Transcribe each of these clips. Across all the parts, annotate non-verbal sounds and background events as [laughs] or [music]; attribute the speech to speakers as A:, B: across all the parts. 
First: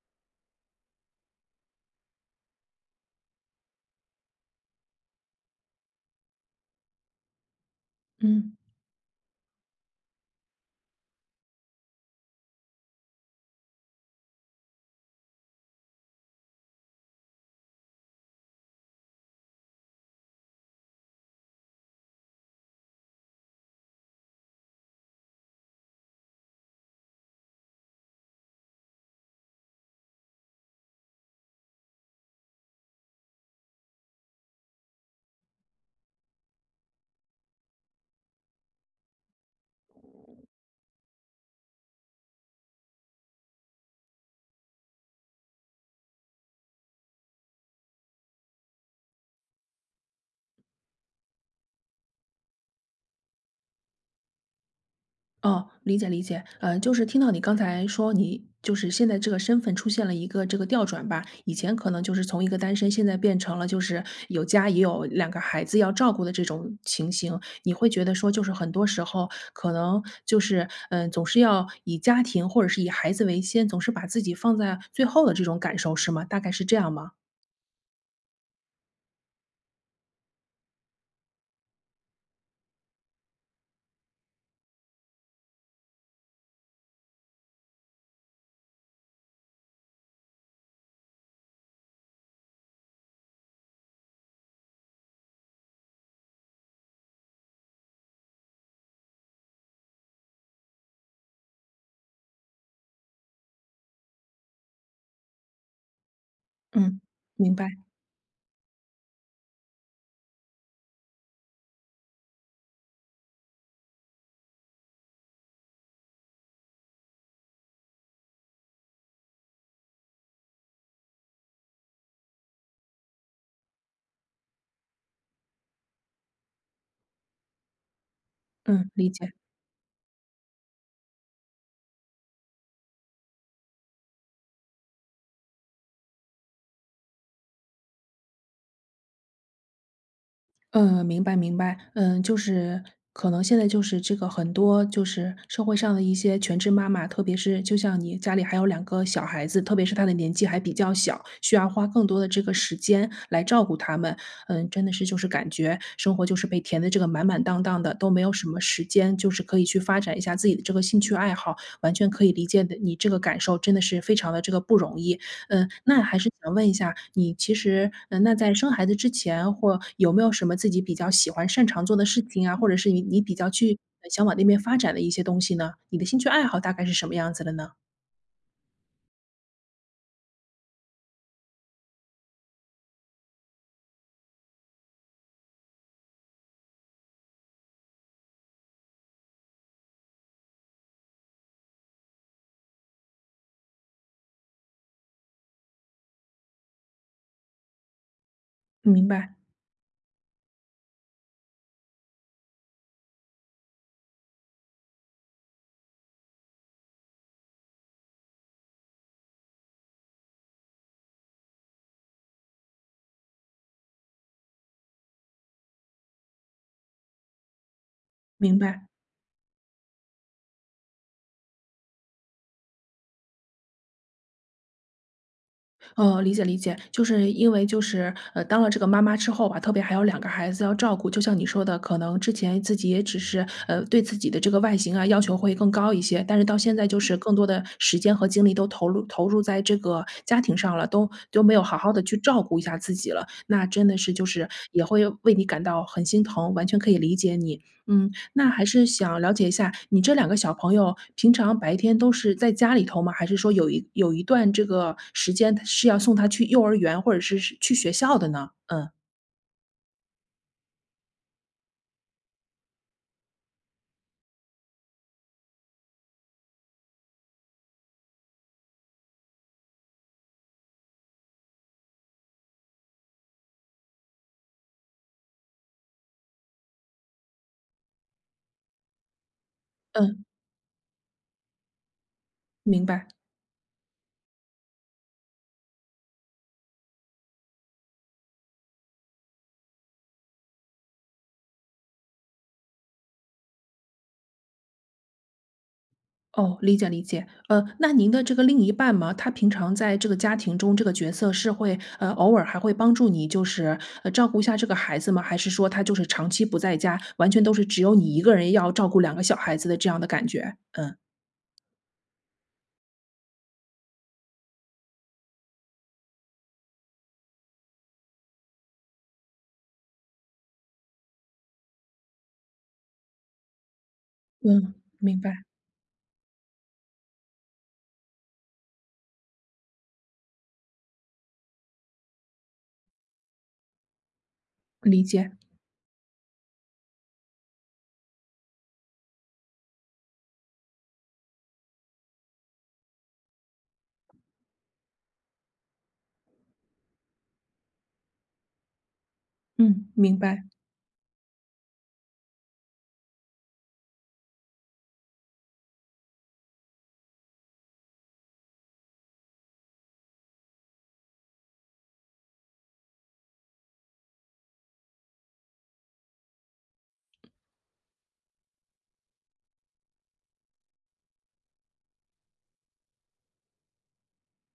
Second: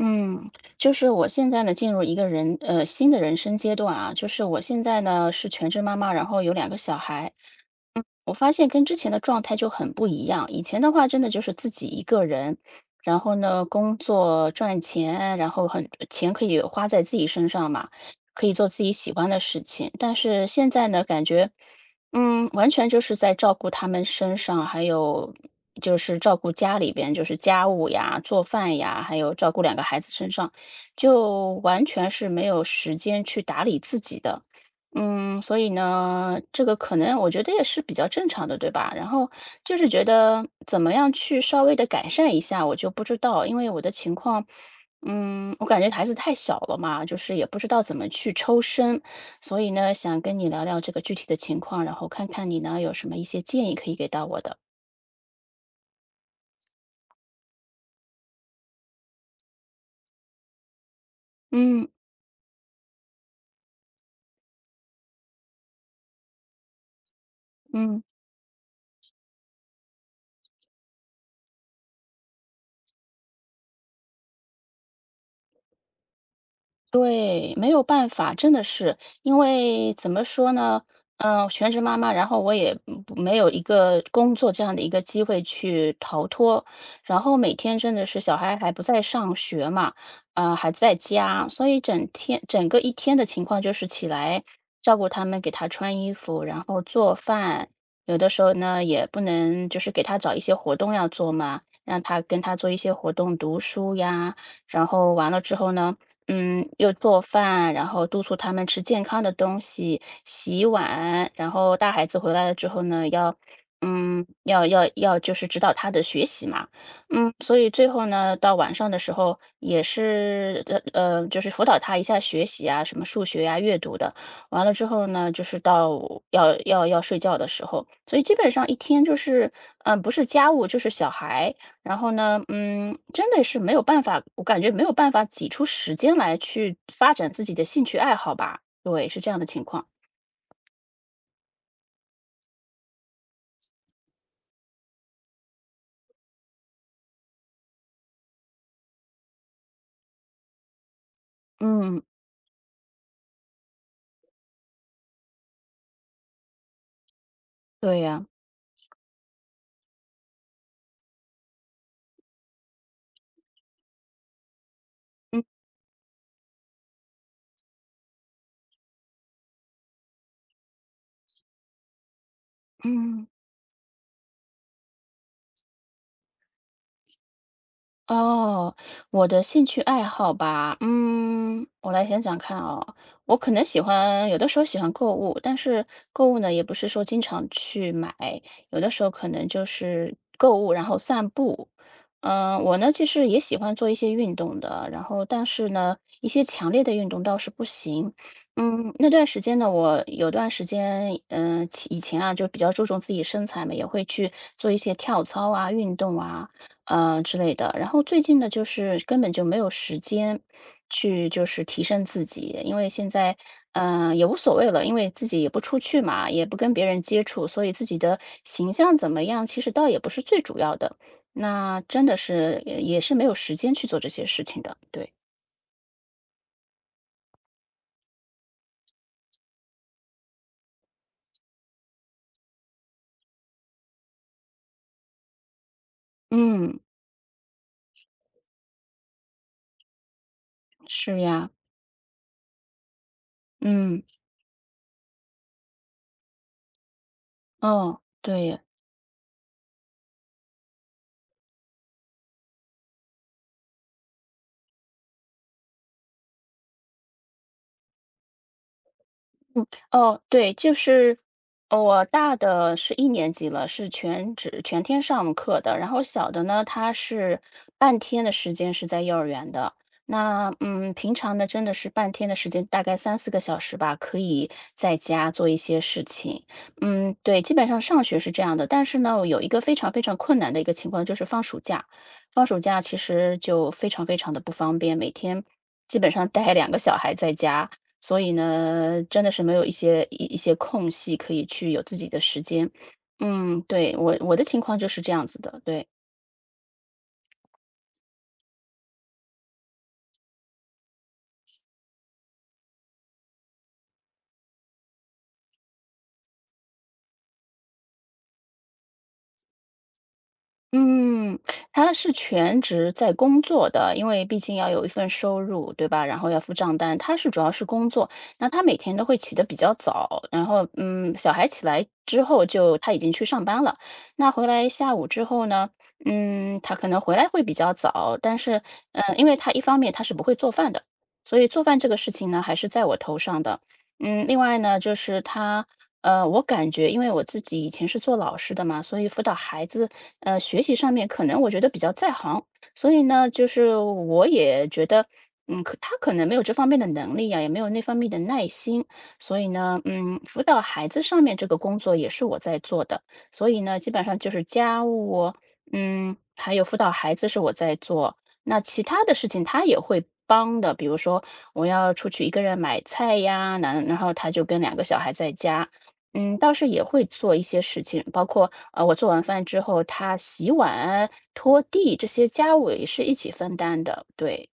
A: 嗯，就是我现在呢，进入一个新的人生阶段啊，就是我现在呢是全职妈妈，然后有两个小孩，我发
B: 嗯，
A: 现跟之前的状态就很不一样。以前的话，真的就是自己一个人，然后呢，工作赚钱，然后很钱可以花在自己身上嘛，可以做自己喜欢的事情。但是现在呢，感觉，完全就是在照顾他们身上，还有就是照顾家里边，就是家务呀、做饭呀，还有照顾两个孩子身上，就完全是没有时间去打理自己的。所以呢，这个可能我觉得也是比较正常的，对吧？然后就是觉得怎么样去稍微的改善一下，我就不知道，因为我的情况，我感觉孩子太小了嘛，就是也不知道怎么去抽身，所以呢，想跟你聊聊这个具体的情况，然后看看你呢有什么一些建议可以给到我的。
B: 哦，理解理解，嗯，就是听到你刚才说你就是现在这个身份出现了一个这个调转吧，以前
A: 嗯
B: 可能就是从一个单身，现在变成了就是有家也有两个孩子要照顾的这种情形，你会
A: 嗯。
B: 觉得说就是很多时候可能就是总是要以家庭或者是以孩子为先，总是把自己放在最后的这种感受是吗？大概是这样吗？
A: 对，没有办法，真的是，因为怎么说呢，全职妈妈，然后我也嗯不没有一个工作这样的一个机会去逃脱，然后每天真的是小孩还不在上学嘛，还在家，所以整天整个一天的情况就是起来照顾他们，给他穿衣服，然后做饭，有的时候呢也不能就是给他找一些活动要做嘛，让他跟他做一些活动，读书呀，然后完了之后呢。又
B: 嗯，
A: 做
B: 明白，
A: 饭，然后督促他们吃健康的东西，洗碗，然后大孩子回来了之后呢，要，嗯，要要要就是指导他的学习嘛，所以最后呢，到晚上的时候也是，就是辅导他一下学习啊，什么数学呀、阅读的，完了之后呢，就是到要睡觉的时候，所以基本上一
B: 嗯，
A: 天
B: 理
A: 就
B: 解。
A: 是，不是家务就是小孩，然后呢，真的是没有办法，我感觉没有办法挤出时间来去发展自己的兴趣爱好吧。对，是这样的情况。
B: 嗯，明白明白。嗯，就是可能现在就是这个很多就是社会上的一些全职妈妈，特别是就像你家里还有两个小孩子，特别是她的年纪还比较小，需要花
A: 嗯，
B: 更多的这个时间来照顾他们。嗯，真的是就是感觉生活就是被填的这个满满当当的，
A: 对
B: 都没
A: 呀，
B: 有什么时间，就是可以去发展一下自己的这个兴趣爱好，完全可以理解的你这个感受，真的是非常的这个不容易。
A: 嗯
B: 嗯，那还是想问一下，你其实，嗯，那在生孩子之前，或有没有什么自己比较喜欢、擅长做的事情啊，或者是你
A: 嗯。
B: 比较去想往那边发展的一些东西呢？你的兴趣爱好大概是什么样子的呢？
A: 哦，我的兴趣爱好吧，我来想想看哦，我可能喜欢，有的时候喜欢购物，但是购物呢，也不是说经常去买，有的时候可能就是购物，然后散步。我呢，其实也喜欢做一些运动的，然后但是呢，一些强烈的运动倒是不行。
B: 嗯明
A: 那段
B: 白，
A: 时间呢，我有段时间，以前啊，就比较注重自己身材嘛，也会去做一些跳操啊、运动啊，之类的。然后最近呢，就是根本就没有时间去就是提升自己，因为现在，也无所谓了，因为自己也不出去嘛，也不跟别人接触，所以自己的
B: 明
A: 形
B: 白。
A: 象怎么样，其实倒也不是最主要的。那真的是也是没有时间去做这些事情的，对。
B: 哦，理解理解，就是因为就是当了这个妈妈之后吧，特别还有两个孩子要照顾，就像你说的，可能之前自己也只是对自己的这个外形啊要求会更高一些，但是到现
A: 嗯，
B: 在就是更多的时间和精力都投入在这个家庭上了，都
A: 是
B: 都
A: 呀，
B: 没有好好的去照顾一下自己了，那真的
A: 嗯，
B: 是就是也会为你感到很心疼，完全可以理解你。
A: 哦，
B: 嗯，
A: 对
B: 那
A: 呀。
B: 还是想了解一下，你这两个小朋友平常白天都是在家里头吗？还是说有一段这个时间，是要送他去幼儿园或者是是去学校的呢？嗯
A: 哦，对，就是我大的是一年级了，是全职全天上课的，然后小的呢，他是半天的时间是在幼儿园的。那平常呢，真的是半天的时间，大概三四个小时吧，可以在家做一些事情。嗯，对，基本上上学是这样的，但是呢，我有一个非常非常
B: 嗯，
A: 困难的一个情况，就是放暑假。放暑假
B: 明
A: 其
B: 白。
A: 实就非常非常的不方便，每天基本上带两个小孩在家。所以呢，真的是没有一些空隙可以去有自己的时间。嗯，对，我的情况就是这样子的，对。
B: 哦，理解理解。那您的这个另一半嘛，他平常在这个家庭中这个角色是会偶尔还会帮助你，就是照顾一下这个孩子吗？还是说他就是长期不在家，完全都是只有你一个人要照顾两个小孩子的这样的感觉？嗯
A: 嗯，他是全职在工作的，因为毕竟要有一份收入，对吧？然后要付账单，他是主要是工作。那他每天都会起得比较早，然后小孩起来之后就他已经去上班了。那回来
B: 嗯，
A: 下午
B: 明
A: 之后
B: 白，
A: 呢，他可能回来会比较早，但是因为他一方面他是不会做饭的，所以做饭这个事情呢还是在我头上的。另外呢，就
B: 理
A: 是
B: 解。
A: 他我感觉因为我自己以前是做老师的嘛，所以辅导孩子，学习上面可能我觉得比较在行，所以呢，就是我也觉得，可他可能没有这方面的能力呀、也没有那方面的耐心，所以呢，
B: 嗯，明
A: 辅
B: 白。
A: 导孩子上面这个工作也是我在做的，所以呢，基本上就是家务，还有辅导孩子是我在做，那其他的事情他也会。帮的，比如说我要出去一个人买菜呀，然后他就跟两个小孩在家，倒是也会做一些事情，包括我做完饭之后，他洗碗、拖地这些家务也是一起分担的，对，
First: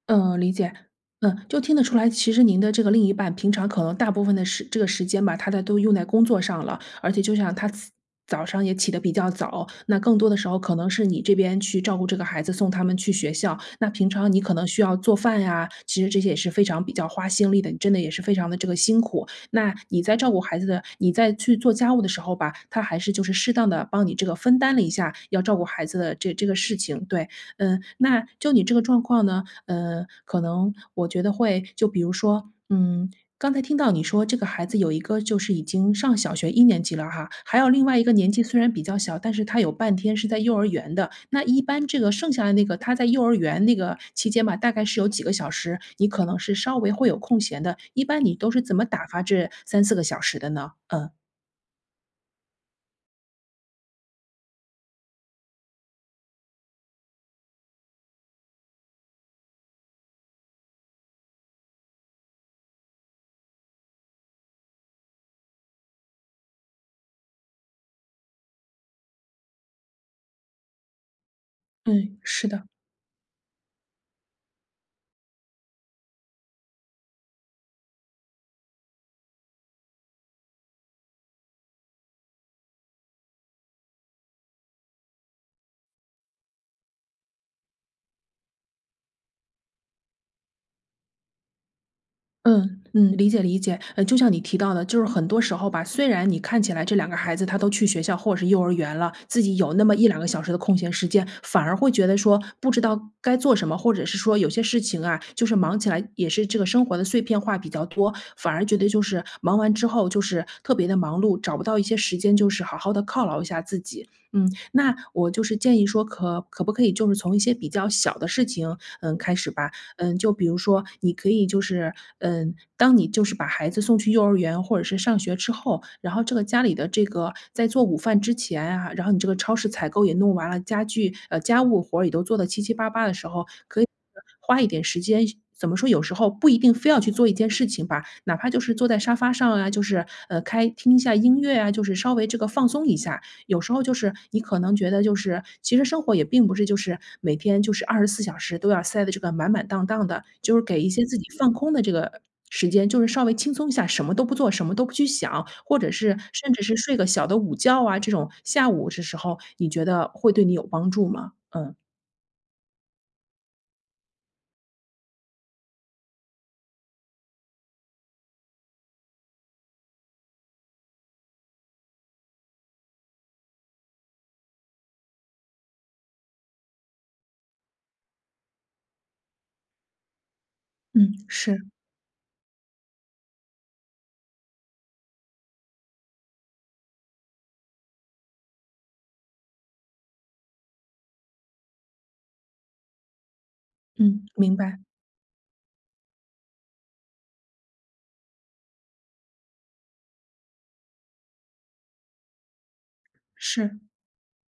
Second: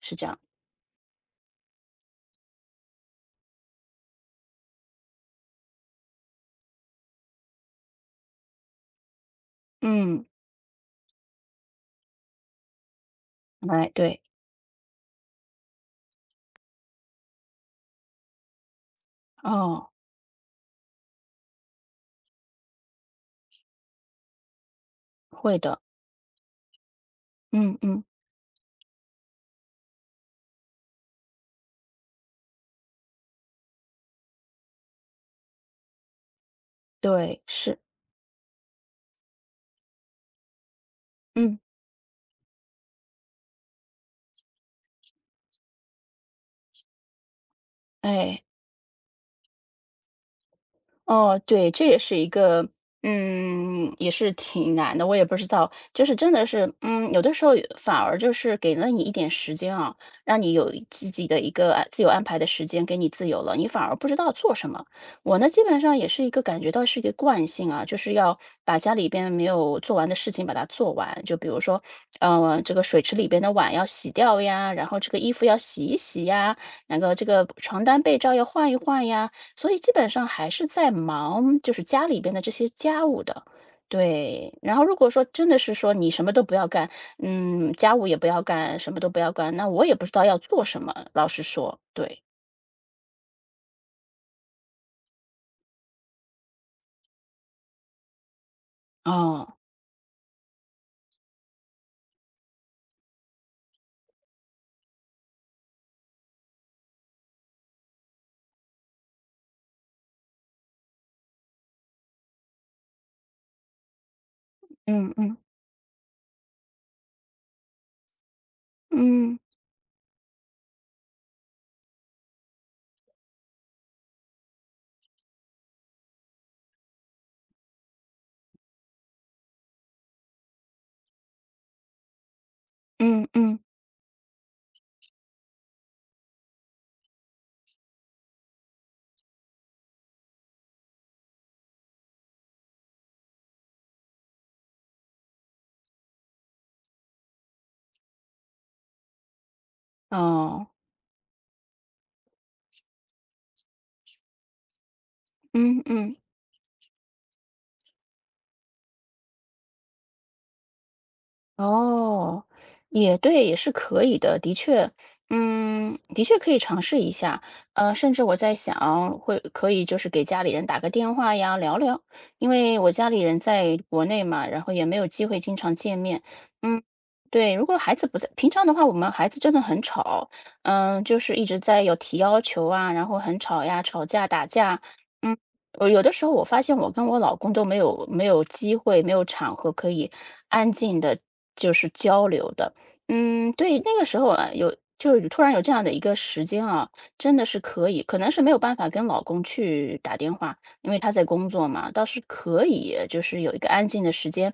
A: 是这样。
B: 嗯，理解。嗯，就听得出来，其实您的这个另一半平常可能大部分的时这个时间吧，他在都用在工作上了，而且就像他起早上也起得比较早，那更
A: 嗯，
B: 多的时候可能是你这边去照顾这个孩子，送他们去学校。
A: 哎，
B: 那平
A: 对，
B: 常你可能需要做饭呀，其实这些也是非常比较花心力的，你真的也是非常的这个辛苦。那
A: 哦，
B: 你在照顾孩子的，你在去做家务的时候吧，他还是就是适当的帮你这个分担了一下要照
A: 会
B: 顾
A: 的，
B: 孩子的这个事情，对。
A: 嗯
B: 嗯，
A: 嗯，
B: 那就你这个状况呢，可能我觉得会就比如说，嗯，刚才听到你说这个孩子有一个就是已经上小学1年级了哈，
A: 对，
B: 还有
A: 是，
B: 另外一个年纪虽然比较小，但是他有半天是在幼儿园的。那
A: 嗯，
B: 一般这个剩下的那个，他在幼儿园那个期间吧，大概是有几个小时，你可能是稍微会有空闲的，一般你
A: 哎。
B: 都是怎么打发这三四个小时的呢？嗯，
A: 哦，对，这也是一个，也是挺难的。我也不知道，就是真的是，有的时候反而就是给了你一点时间啊，让你有自己的一个自由安排的时间，给你自由了，你反而不知道做什么。我呢，基本上也是一个感觉到是一个惯性啊，就是要把家里边没有做完的事情把它做完。就比如说，
B: 嗯，是的。
A: 这个水池里边的碗要洗掉呀，然后这个衣服要洗一洗呀，然后这个床单被罩要换一换呀。所以基本上还是在忙，就是家里边的这些家务的，对。然后如果说真的是说你什么都不要干，家务也不要干，什么都不要干，那我也不知道要做什么，老实说，对。
B: 嗯嗯，理解理解。就像你提到的，就是很多时候吧，虽然你看起来这两个孩子他都去学校或者是幼儿园了，自己
A: 哦，
B: 有那么一两个小时的空闲时间，反而会觉得说不知道该做什么，或者是说有些事情啊，就是忙起来也是这个生活的碎片化比较多，反而觉得就是忙完之后就是特别的忙碌，找不到一些时间就是好好的犒劳一下自己。嗯，那
A: 嗯
B: 我
A: 嗯
B: 就是建议说可不可以就是从一些比较小的事情，嗯，开
A: 嗯
B: 始吧。嗯，就比如说你可以就是，嗯，当你就是把孩子送去幼儿园或者是上学之后，然后这个家里的这个在做午饭之前啊，然后你这个超市采购也弄完了，家具家务活儿也都做得七七八八的
A: 嗯
B: 时候，
A: 嗯，
B: 可以花一点时间怎么说，有时候不一定非要去做一件事情吧，哪怕就是坐在沙发上啊，就是，开听一下音乐啊，就是稍微这个放松一下，有时候就是你可能觉得就是，其实生活也并不是就是每天就是24小时都要塞的这个满满当当的，就是
A: 哦，
B: 给一些自己放空的这个时间，就是稍微轻松一下，什么都不做，什么都不去想，或
A: 嗯
B: 者
A: 嗯。
B: 是甚至是睡个小的午觉啊，这种下午的时候，你觉得会对你有帮助吗？嗯。
A: 哦，也对，也是可以的，的确，的确可以尝试一下。甚至我在想，可以就是给家里人打个电话呀，聊聊，因为我家里人在国内嘛，然后也没有机会经常见面。嗯，对，如果孩子不在，平常的话，我们孩子真的很吵，
B: 嗯，
A: 就是一直
B: 是，
A: 在有提要求啊，然后很吵呀，吵架打架。嗯。有的时候我发现我跟我老公都没有机会，没有场合可以安静的，就是交流的。嗯，对，那个时
B: 嗯。
A: 候啊，
B: 明
A: 有
B: 白，
A: 就是突然有这样的一个时间啊，真的是可以，可能是没有办法跟老公去打电话，因为他在工作嘛，倒是可以就是有一个
B: 是，
A: 安静的时间，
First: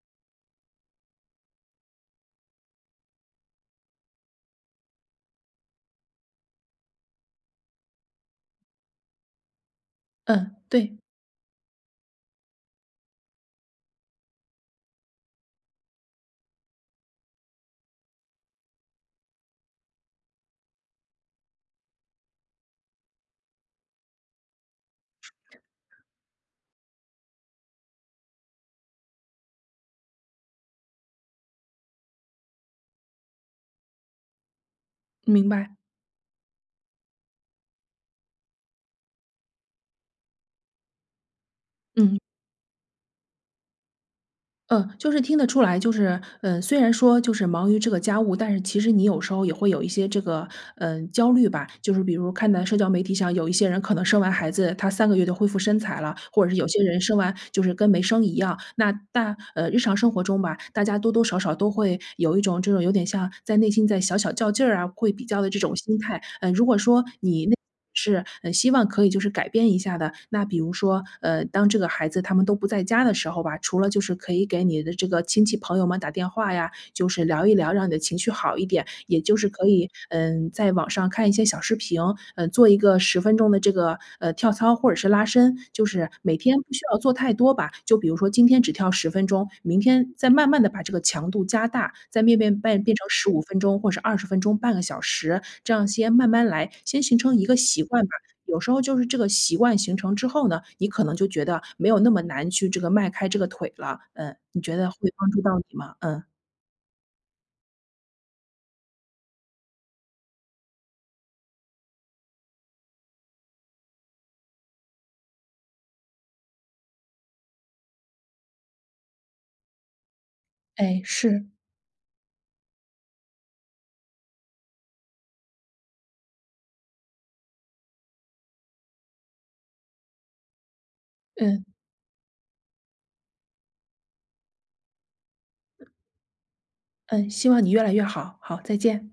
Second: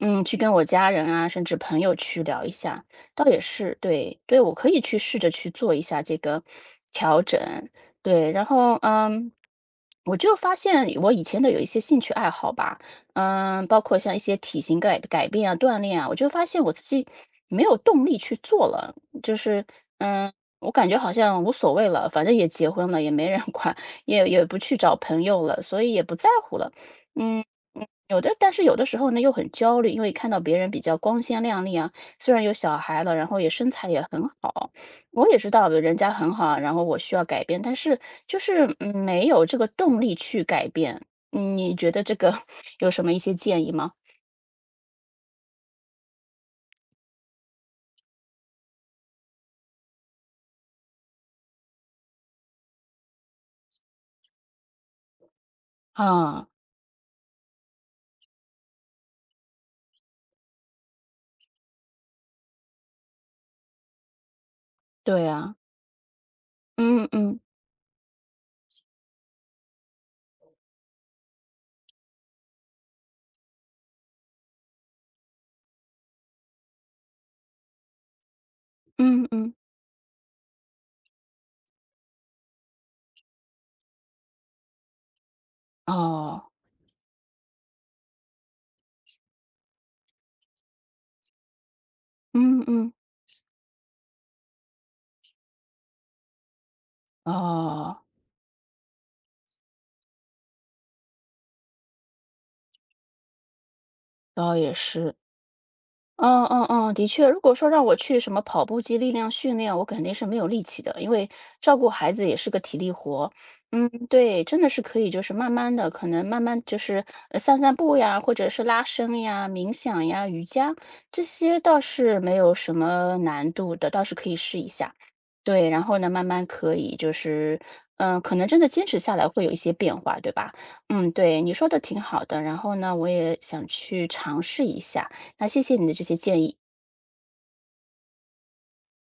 A: 去跟我家人啊，甚至朋友去聊一下，倒也是，对，对，我可以去试着去做一下这个调整。对，然后我就
B: 嗯，
A: 发现
B: 对，
A: 我以前的有一些兴趣爱好吧，包括像一些体型改变啊、锻炼啊，我就发现我自己没有动力去做了，就是嗯，我感觉好像无所谓了，反正也结婚了，也没人 [laughs] 管，也不去找朋友了，所以也不在乎了，嗯。有的，但是有的时候呢又很焦虑，因为看到别人比较光鲜亮丽啊，虽然有小孩了，然后也身材也很好，我也知
B: 明
A: 道
B: 白，
A: 人家很好，然后我需要改变，但是就是没有这个动力去改变。你觉得这
B: 嗯。
A: 个 [laughs] 有什么一些建议吗？
B: 嗯，就是听得出来，就是，嗯，虽然说就是忙于这个家务，但是其实你有时候也会有一些这个，嗯焦虑吧。就是比如看在社交媒体上，有一些人可能生完孩子，他三个月就恢复身材了，或
A: 啊，
B: 者是有些人生完就是跟没生一样。那日常生活中吧，大家多多少少都会有一种这种有点像在内心在小小较劲儿啊，会比
A: 对
B: 较的
A: 啊，
B: 这种心态。嗯，如果说
A: 嗯嗯
B: 你内是，希望可以就是改变一下的。那比如说，当这个孩子他们都不在家的时候吧，除了就是可以给你的这个亲戚朋友们打电话呀，就是聊一聊，让你的情绪好一点。也
A: 嗯
B: 就是
A: 嗯，
B: 可以，嗯，在网上看一些小视频，嗯，做一个十分钟的这个，跳操或者是拉伸，就是每
A: 哦，
B: 天不需要做太多吧，就比如说今天只跳十分钟，明天再慢慢的把这个强度加大，再面变
A: 嗯嗯
B: 成15分钟或者是十分钟、半个小时，这样先慢慢来，先形成一个习
A: 哦，
B: 惯吧。有时候就是这个习惯形成之后呢，你可能就觉得没有那么难去这个迈开这个腿了，嗯，
A: 倒
B: 你
A: 也
B: 觉得会
A: 是。
B: 帮助到你吗？嗯。
A: 嗯嗯嗯，的确，如果说让我去什么跑步机力量训练，我肯定是没有力气的，因为照顾孩子也是个体力活。嗯，对，真的是可以，就是慢慢的，可能慢慢就是散散步呀，或者是拉伸呀、冥想呀、瑜伽，
B: 哎，
A: 这
B: 是，
A: 些倒是没有什么难度的，倒是可以试一下。对，然后呢，慢慢可以就是，可能真的坚持下来会有一些变化，对吧？嗯，对，你
B: 嗯，
A: 说的挺好的，然后呢，我也想去尝试一下。那谢谢你的这些建议。
B: 嗯，希望你越来越好，好，再见。